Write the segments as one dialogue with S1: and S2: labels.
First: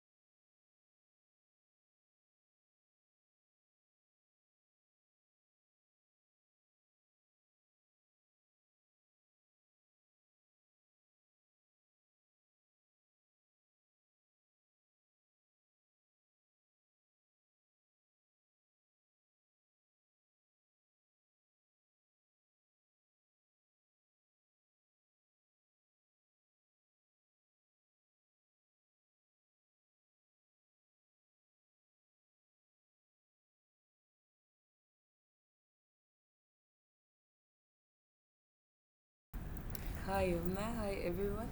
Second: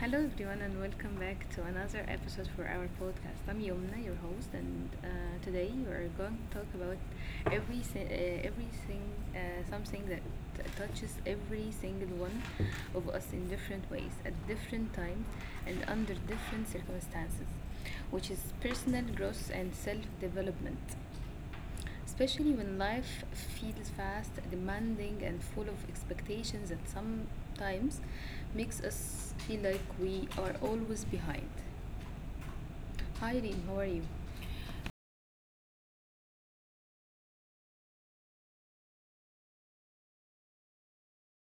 S1: Hello everyone and welcome back to another episode for our podcast. I'm Yomna, your host, and today we are going to talk about everything, uh, something that touches every single one of us in different ways, at different times, and under different circumstances, which is personal growth and self-development. Especially when life feels fast, demanding, and full of expectations that sometimes makes us feel like we are always behind. Hi, Reem, how are you?
S2: Hi, Umna. Hi, everyone.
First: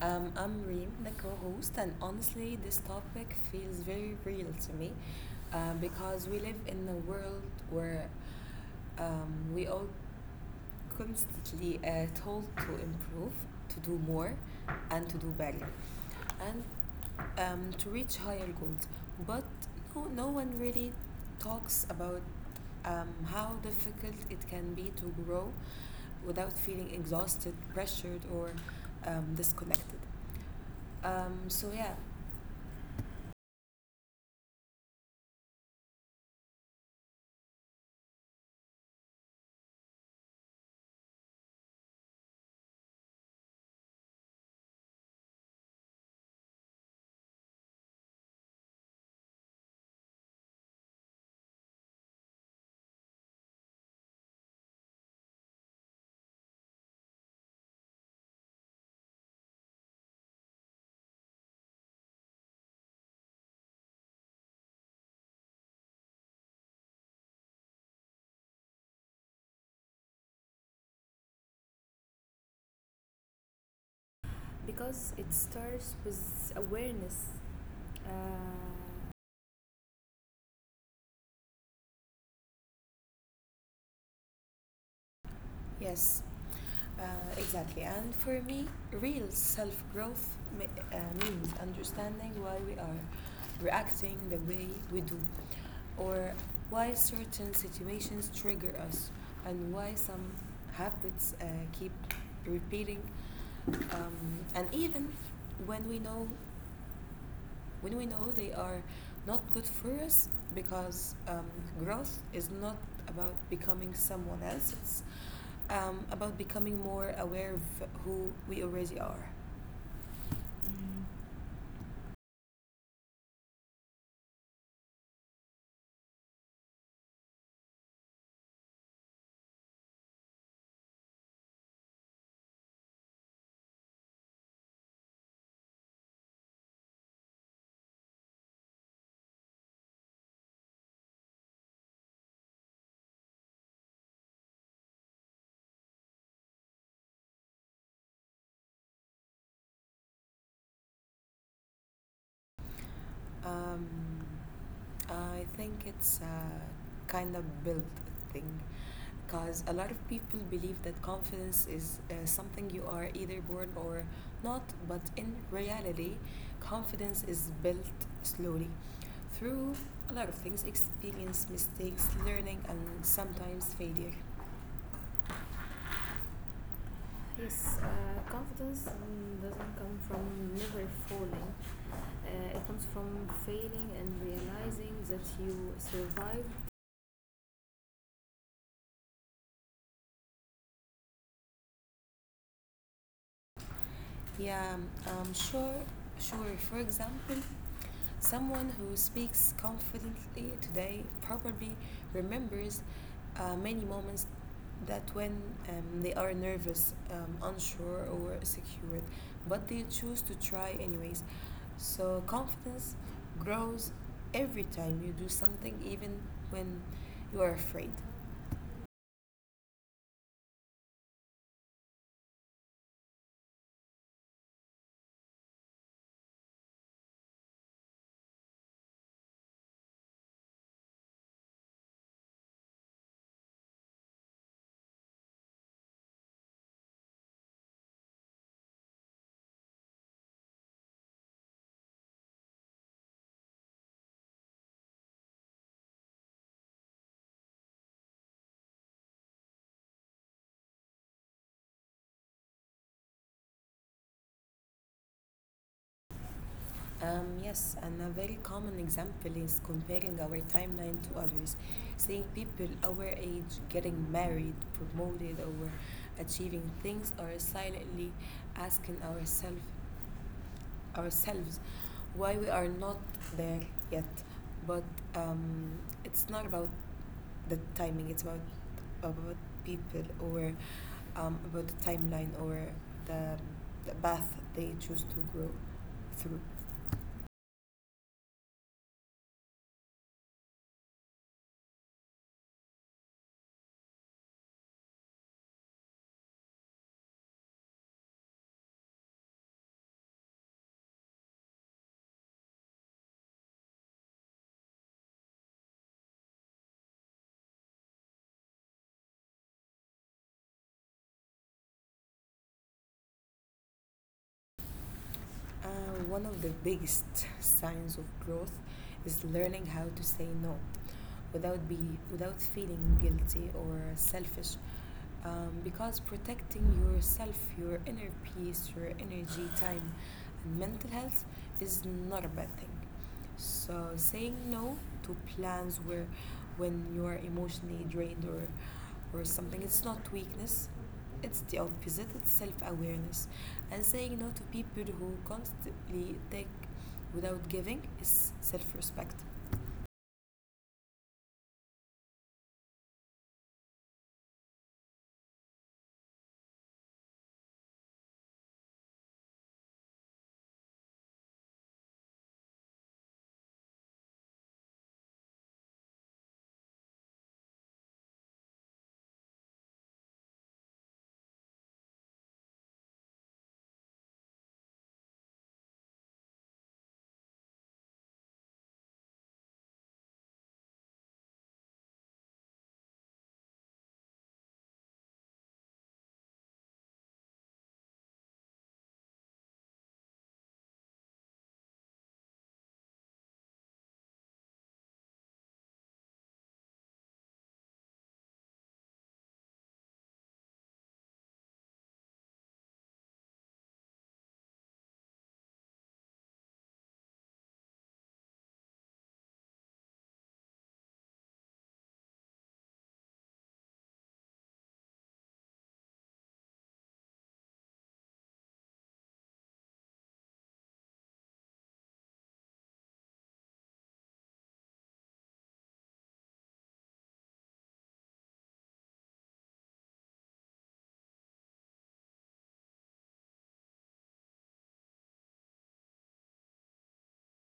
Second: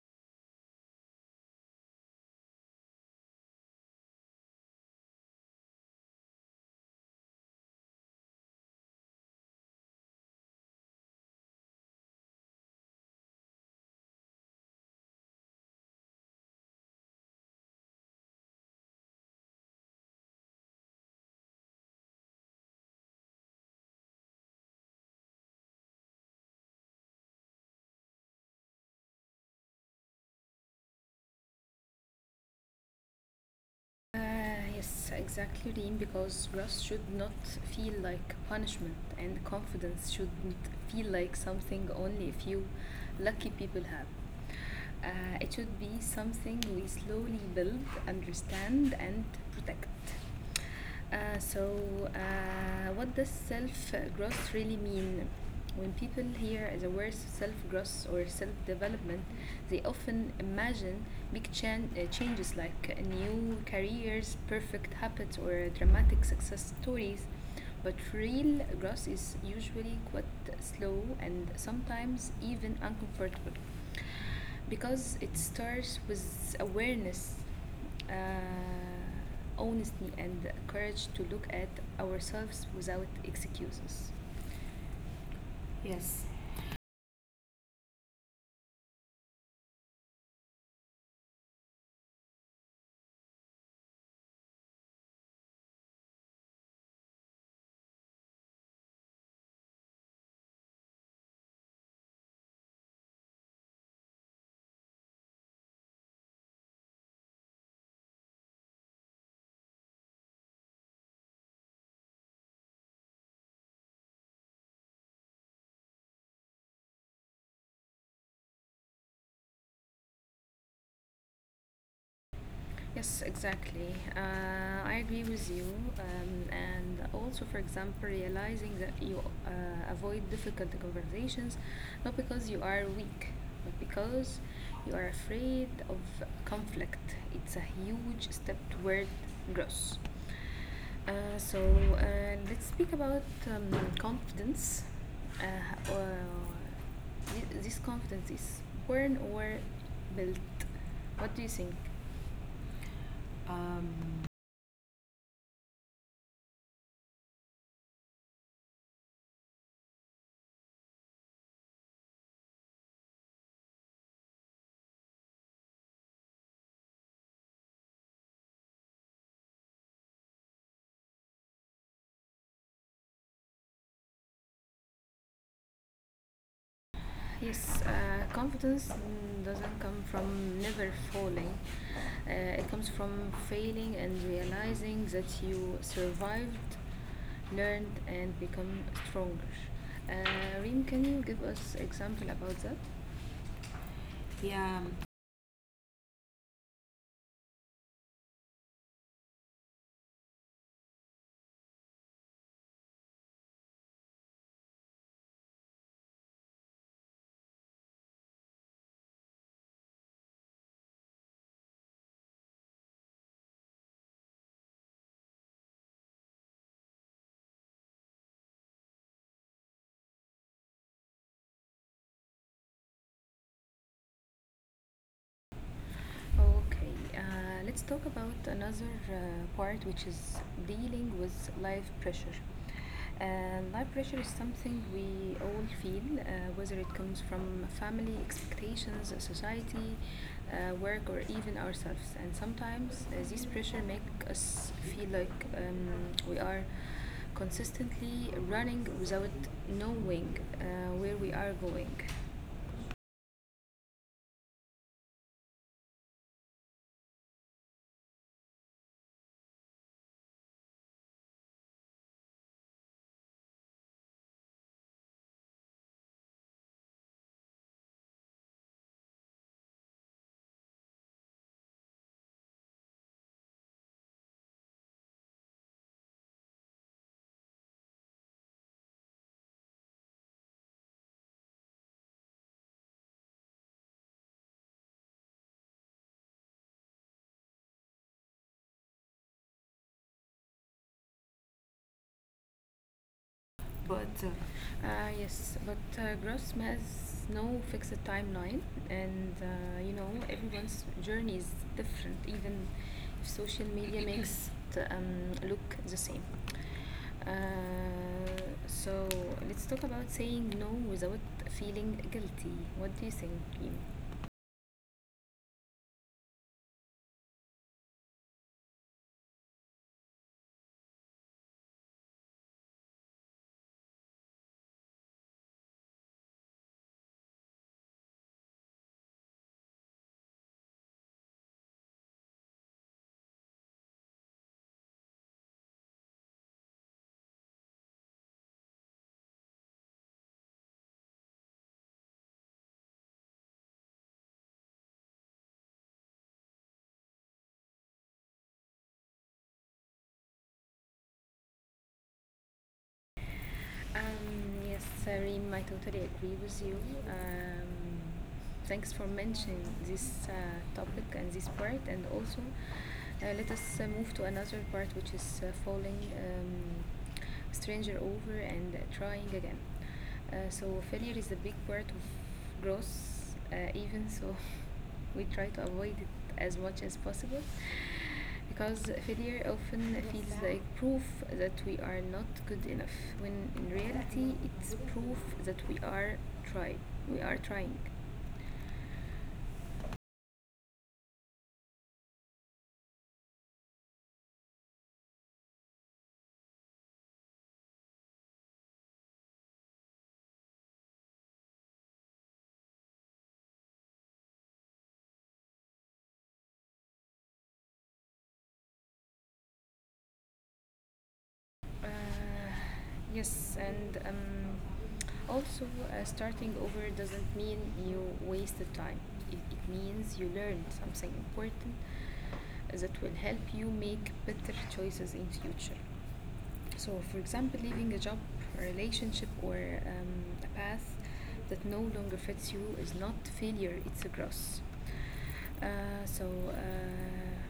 S2: I'm Reem, the co host, and honestly, this topic feels very real to me because we live in a world where we all constantly told to improve, to do more, and to do better, and to reach higher goals. But no one really talks about how difficult it can be to grow without feeling exhausted, pressured, or disconnected. So yeah,
S1: Yes, exactly, Reem, because rust should not feel like punishment, and confidence shouldn't feel like something only a few lucky people have. It should be something we slowly build, understand, and protect. So what does self growth really mean? When people hear the word self growth or self development, they often imagine changes like new careers, perfect habits, or dramatic success stories. But real growth is usually quite slow and sometimes even uncomfortable
S2: because
S1: because
S2: it
S1: it
S2: starts
S1: starts
S2: with
S1: with
S2: awareness.
S1: awareness,
S2: Uh,
S1: honesty and courage to look at ourselves without excuses. Yes.
S2: yes, uh, exactly. And for me, real self growth means understanding why we are reacting the way we do, or why certain situations trigger us, and why some habits keep repeating, and even when we know when we know they are not good for us because growth is not about becoming someone else. It's about becoming more aware of who we already are.
S1: Yes, exactly. I agree with you. And also, for example, realizing that you avoid difficult conversations not because you are weak, but because you are afraid of conflict. It's a huge step toward growth. So let's speak about confidence. Uh, uh, this confidence is born or built. What do you think?
S2: um,
S1: Um,
S2: I think it's a kind of build thing because a lot of people believe that confidence is something you are either born or not, but in reality confidence is built slowly through a lot of things: experience, mistakes, learning, and sometimes failure. Yes,
S1: Yes, confidence
S2: confidence doesn't
S1: doesn't
S2: come
S1: come
S2: from
S1: from
S2: never
S1: never falling.
S2: falling.
S1: Uh,
S2: It
S1: it
S2: comes
S1: comes
S2: from
S1: from
S2: failing
S1: failing
S2: and
S1: and
S2: realizing
S1: realizing that
S2: that you
S1: you
S2: survived.
S1: survived, learned, and become stronger. Reem, can you give us example about that?
S2: Yeah,
S1: Yeah.
S2: um, sure, sure. For example, someone who speaks confidently today probably remembers many moments that when they are nervous, unsure, or secure, but they choose to try anyways. So confidence grows every time you do something, even when you are afraid.
S1: Okay, let's talk about another part which is dealing with life pressure. And life pressure is something we all feel, whether it comes from family expectations, society, work, or even ourselves. And sometimes this pressure makes us feel like we are consistently running without knowing where we are going.
S2: Yes, and a very common example is comparing our timeline to others, seeing people our age getting married, promoted, or achieving things, or silently asking ourselves why we are not there yet. But um, it's not about the timing. It's about people, or about the timeline, or the, the path.
S1: But uh, yes, but growth has no fixed timeline, and you know everyone's journey is different, even if social media makes it look the same. Uh, so let's talk about saying no without feeling guilty. What do you think, Reem?
S2: One of the biggest signs of growth is learning how to say no without be without feeling guilty or selfish. Because protecting yourself, your inner peace, your energy, time, and mental health is not a bad thing. So saying no to plans where when you are emotionally drained or something, it's not weakness. It's the opposite, it's self awareness. And saying no to people who constantly take without giving is self respect.
S1: Yes, Reem, I totally agree with you. Um, Thanks for mentioning this topic and this part, and also let us move to another part, which is falling a stranger over and trying again. So failure is a big part of growth, even so we try to avoid it as much as possible because failure often feels like proof that we are not good enough when in reality it's proof that we are try we are trying. uh, yes and um, Starting over doesn't mean you wasted time. It means you learned something important that will help you make better choices in future. So, for example, leaving a job, a relationship, or a path that no longer fits you is not failure; it's a growth. Uh, so. Uh,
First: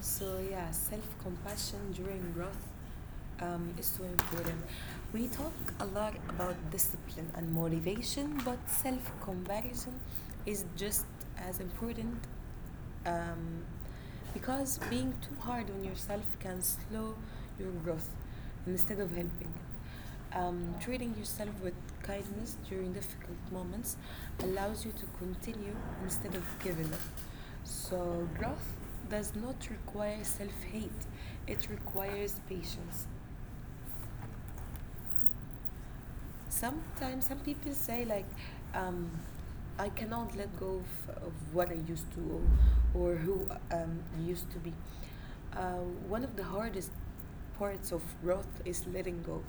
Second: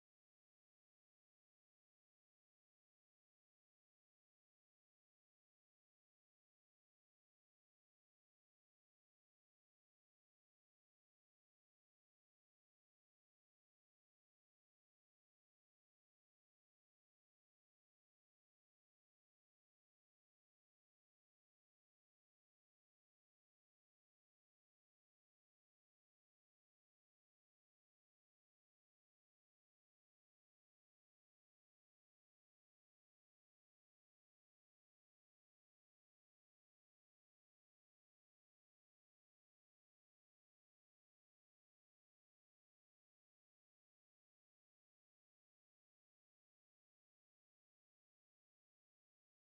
S2: So, yeah, self compassion during growth is so important. We talk a lot about discipline and motivation, but self comparison is just as important. um, Because being too hard on yourself can slow your growth instead of helping it. Treating yourself with kindness during difficult moments allows you to continue instead of giving up. So, growth does not require self hate, it requires patience. Sometimes some people say like um, I cannot let go of what I used to, or who I used to be. uh, One of the hardest parts of growth is letting go,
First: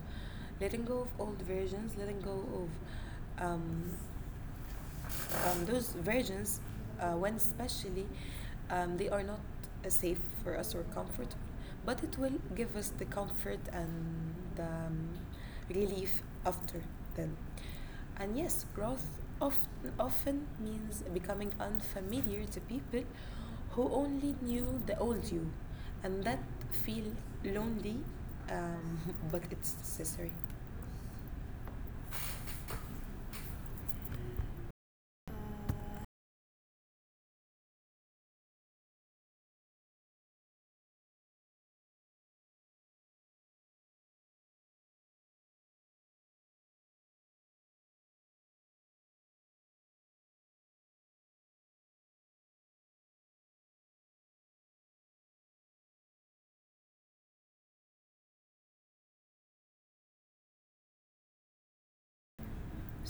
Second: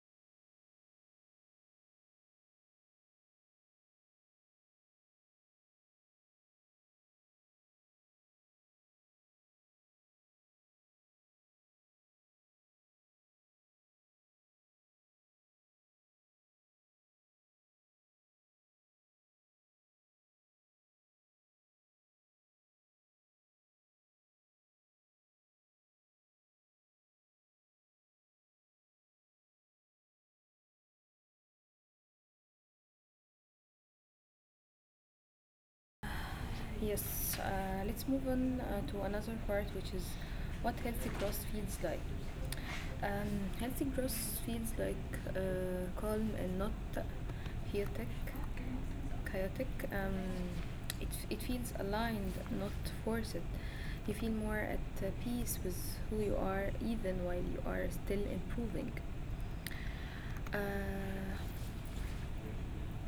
S2: letting go of old versions, letting go of those versions, when especially, they are not safe for us or comfortable, but it will give us the comfort and the relief after then. And yes, growth often, often means becoming unfamiliar to people who only knew the old you, and that feel lonely, um, but it's necessary.
S1: Yes, let's move on to another part, which is what healthy growth feels like. Healthy growth feels like calm and not chaotic. Chaotic. It feels aligned, not forced. You feel more at peace with who you are, even while you are still improving. Uh,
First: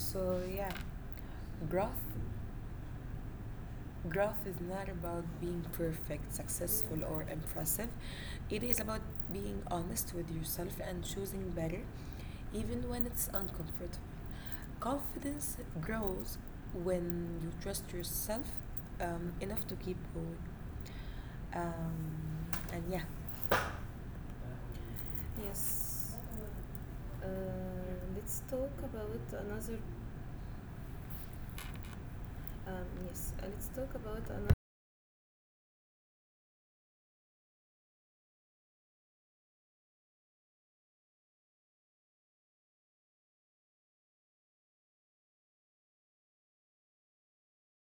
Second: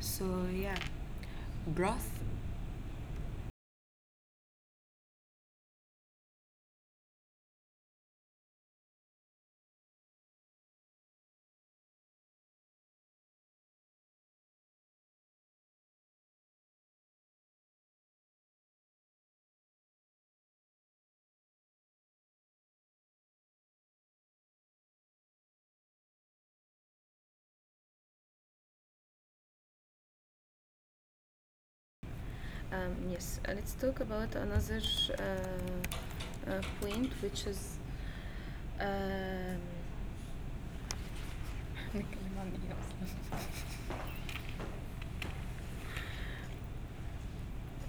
S1: So
S2: yeah,
S1: yeah,
S2: growth
S1: broth.
S2: Growth is not about being perfect, successful, or impressive. It is about being honest with yourself and choosing better, even when it's uncomfortable. Confidence grows when you trust yourself enough to keep going. And yeah, Yes. Uh, let's talk about another. Yes,
S1: Yes, uh,
S2: Let's
S1: let's
S2: talk
S1: talk
S2: about
S1: about
S2: another.
S1: another uh, point, which is. Um, نتكلم عن إيه أصلاً؟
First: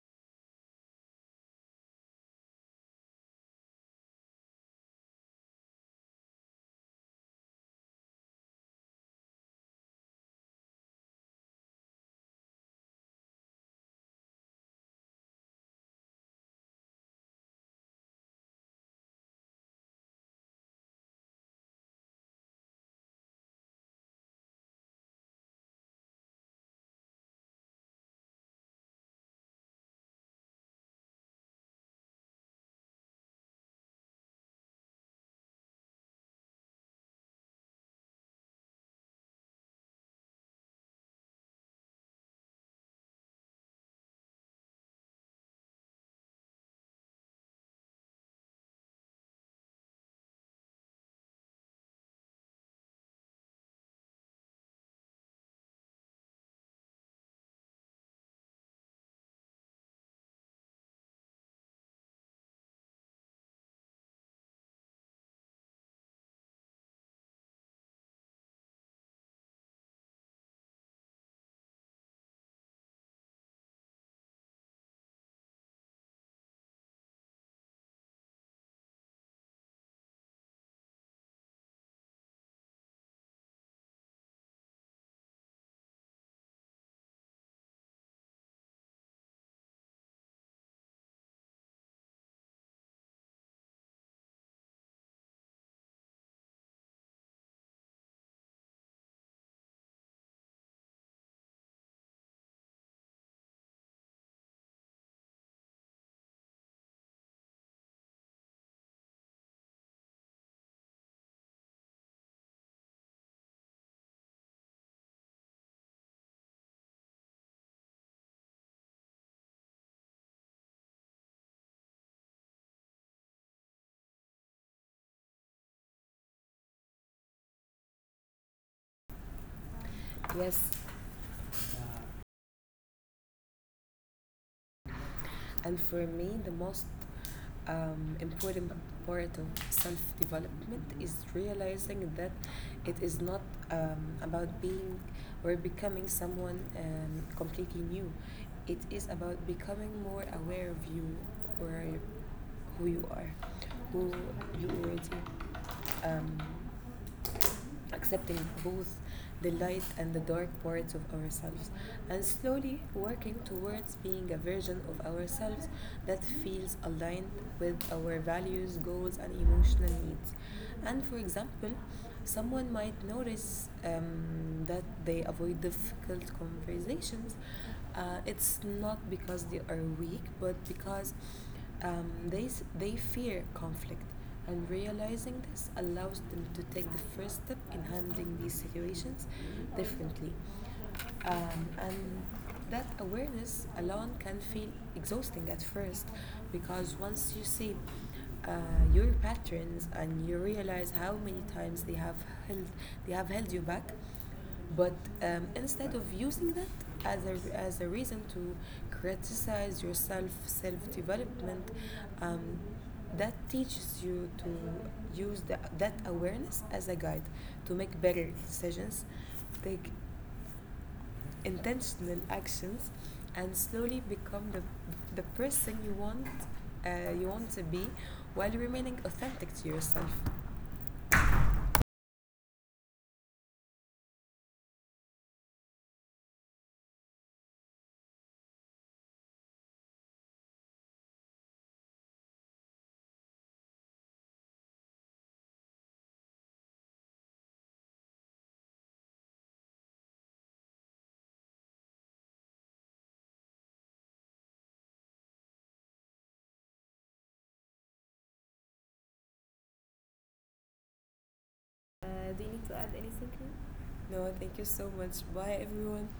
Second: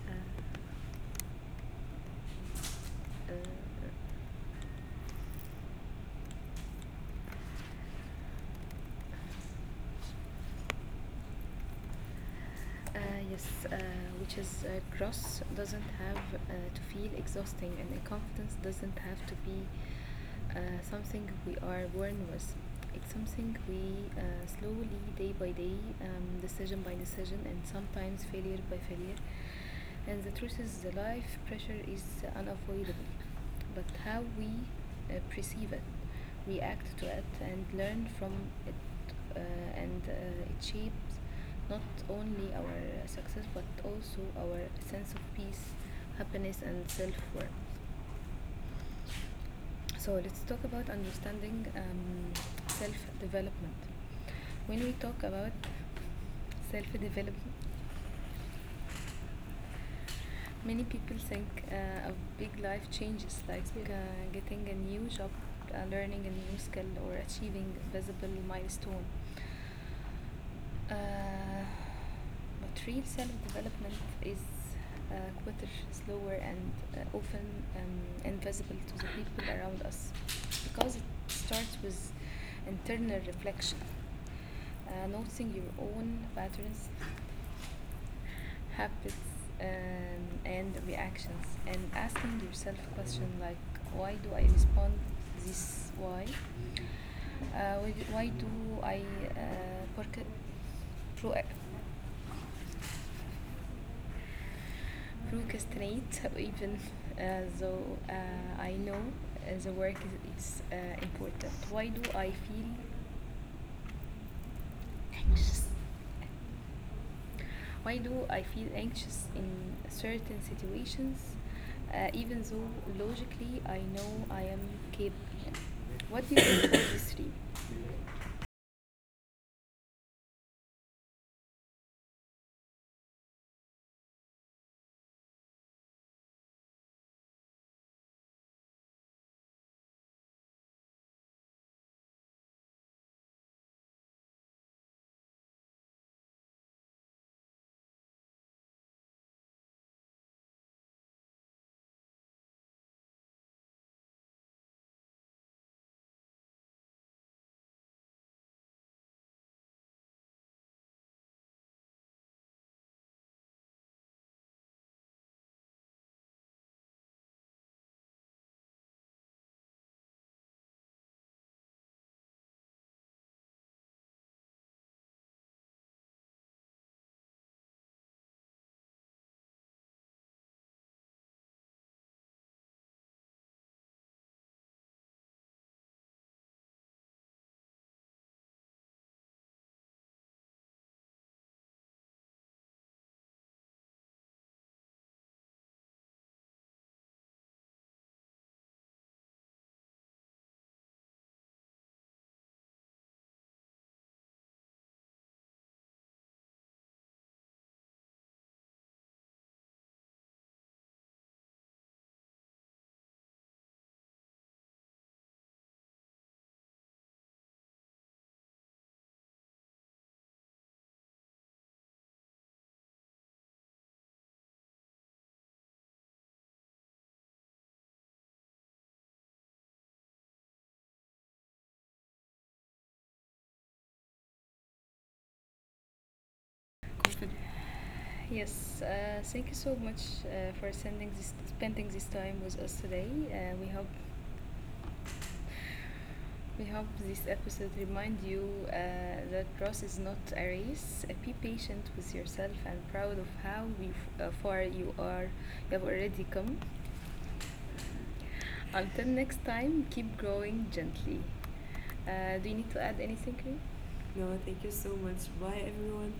S1: آه، uh, uh, uh, yes, uh, which is gross doesn't have to feel exhausting, and incompetence doesn't have to be something we are born with. It's something we slowly, day by day, decision by decision, and sometimes failure by failure, and the truth is, the life pressure is unavoidable, but how we perceive it, react to it, and learn from it, uh, and it shapes not only our success but also our sense of peace, happiness, and self worth. So, let's talk about understanding self development. When we talk about self development, many people think of big life changes like getting a new job, learning a new skill, or achieving a visible milestone. Uh, but real self development is uh, quieter, slower, and often invisible to the people around us because it starts with internal reflection, noticing your own patterns, habits and reactions and asking yourself a question like, why do I respond this way? Why do I uh, porca- pro- procrastinate even though I know the work is important? Why do I feel anxious Why do I feel anxious in certain situations, even though logically I know I am capable? What do you think about this three?
S2: yes. And for me, the most important part of self development is realizing that it is not about being or becoming someone completely new. It is about becoming more aware of you, or who you are, who you already um, accepting both the light and the dark parts of ourselves, and slowly working towards being a version of ourselves that feels aligned with our values, goals, and emotional needs. And for example, someone might notice that they avoid difficult conversations. It's not because they are weak, but because they fear conflict, and realizing this allows them to take the first step in handling these situations differently. And that awareness alone can feel exhausting at first because once you see uh, your patterns and you realize how many times held they have held you back, but instead of using that as as a reason to criticize yourself, self development, um, that teaches you to use that awareness as a guide to make better decisions, take intentional actions, and slowly become the person you want to be while remaining authentic to yourself.
S1: Yes, thank you so much for sending this, spending this time with us today. We hope this episode remind you that growth is not a race. Be patient with yourself and proud of how far you are you have already come. Until next time, keep growing gently.
S2: Uh, do
S1: Do
S2: you
S1: you
S2: need
S1: need
S2: to
S1: to
S2: add
S1: add
S2: anything,
S1: anything,
S2: Karim?
S1: Kareem?
S2: No,
S1: No,
S2: thank
S1: thank
S2: you
S1: you
S2: so
S1: so
S2: much.
S1: much.
S2: Bye,
S1: Bye,
S2: everyone.
S1: everyone.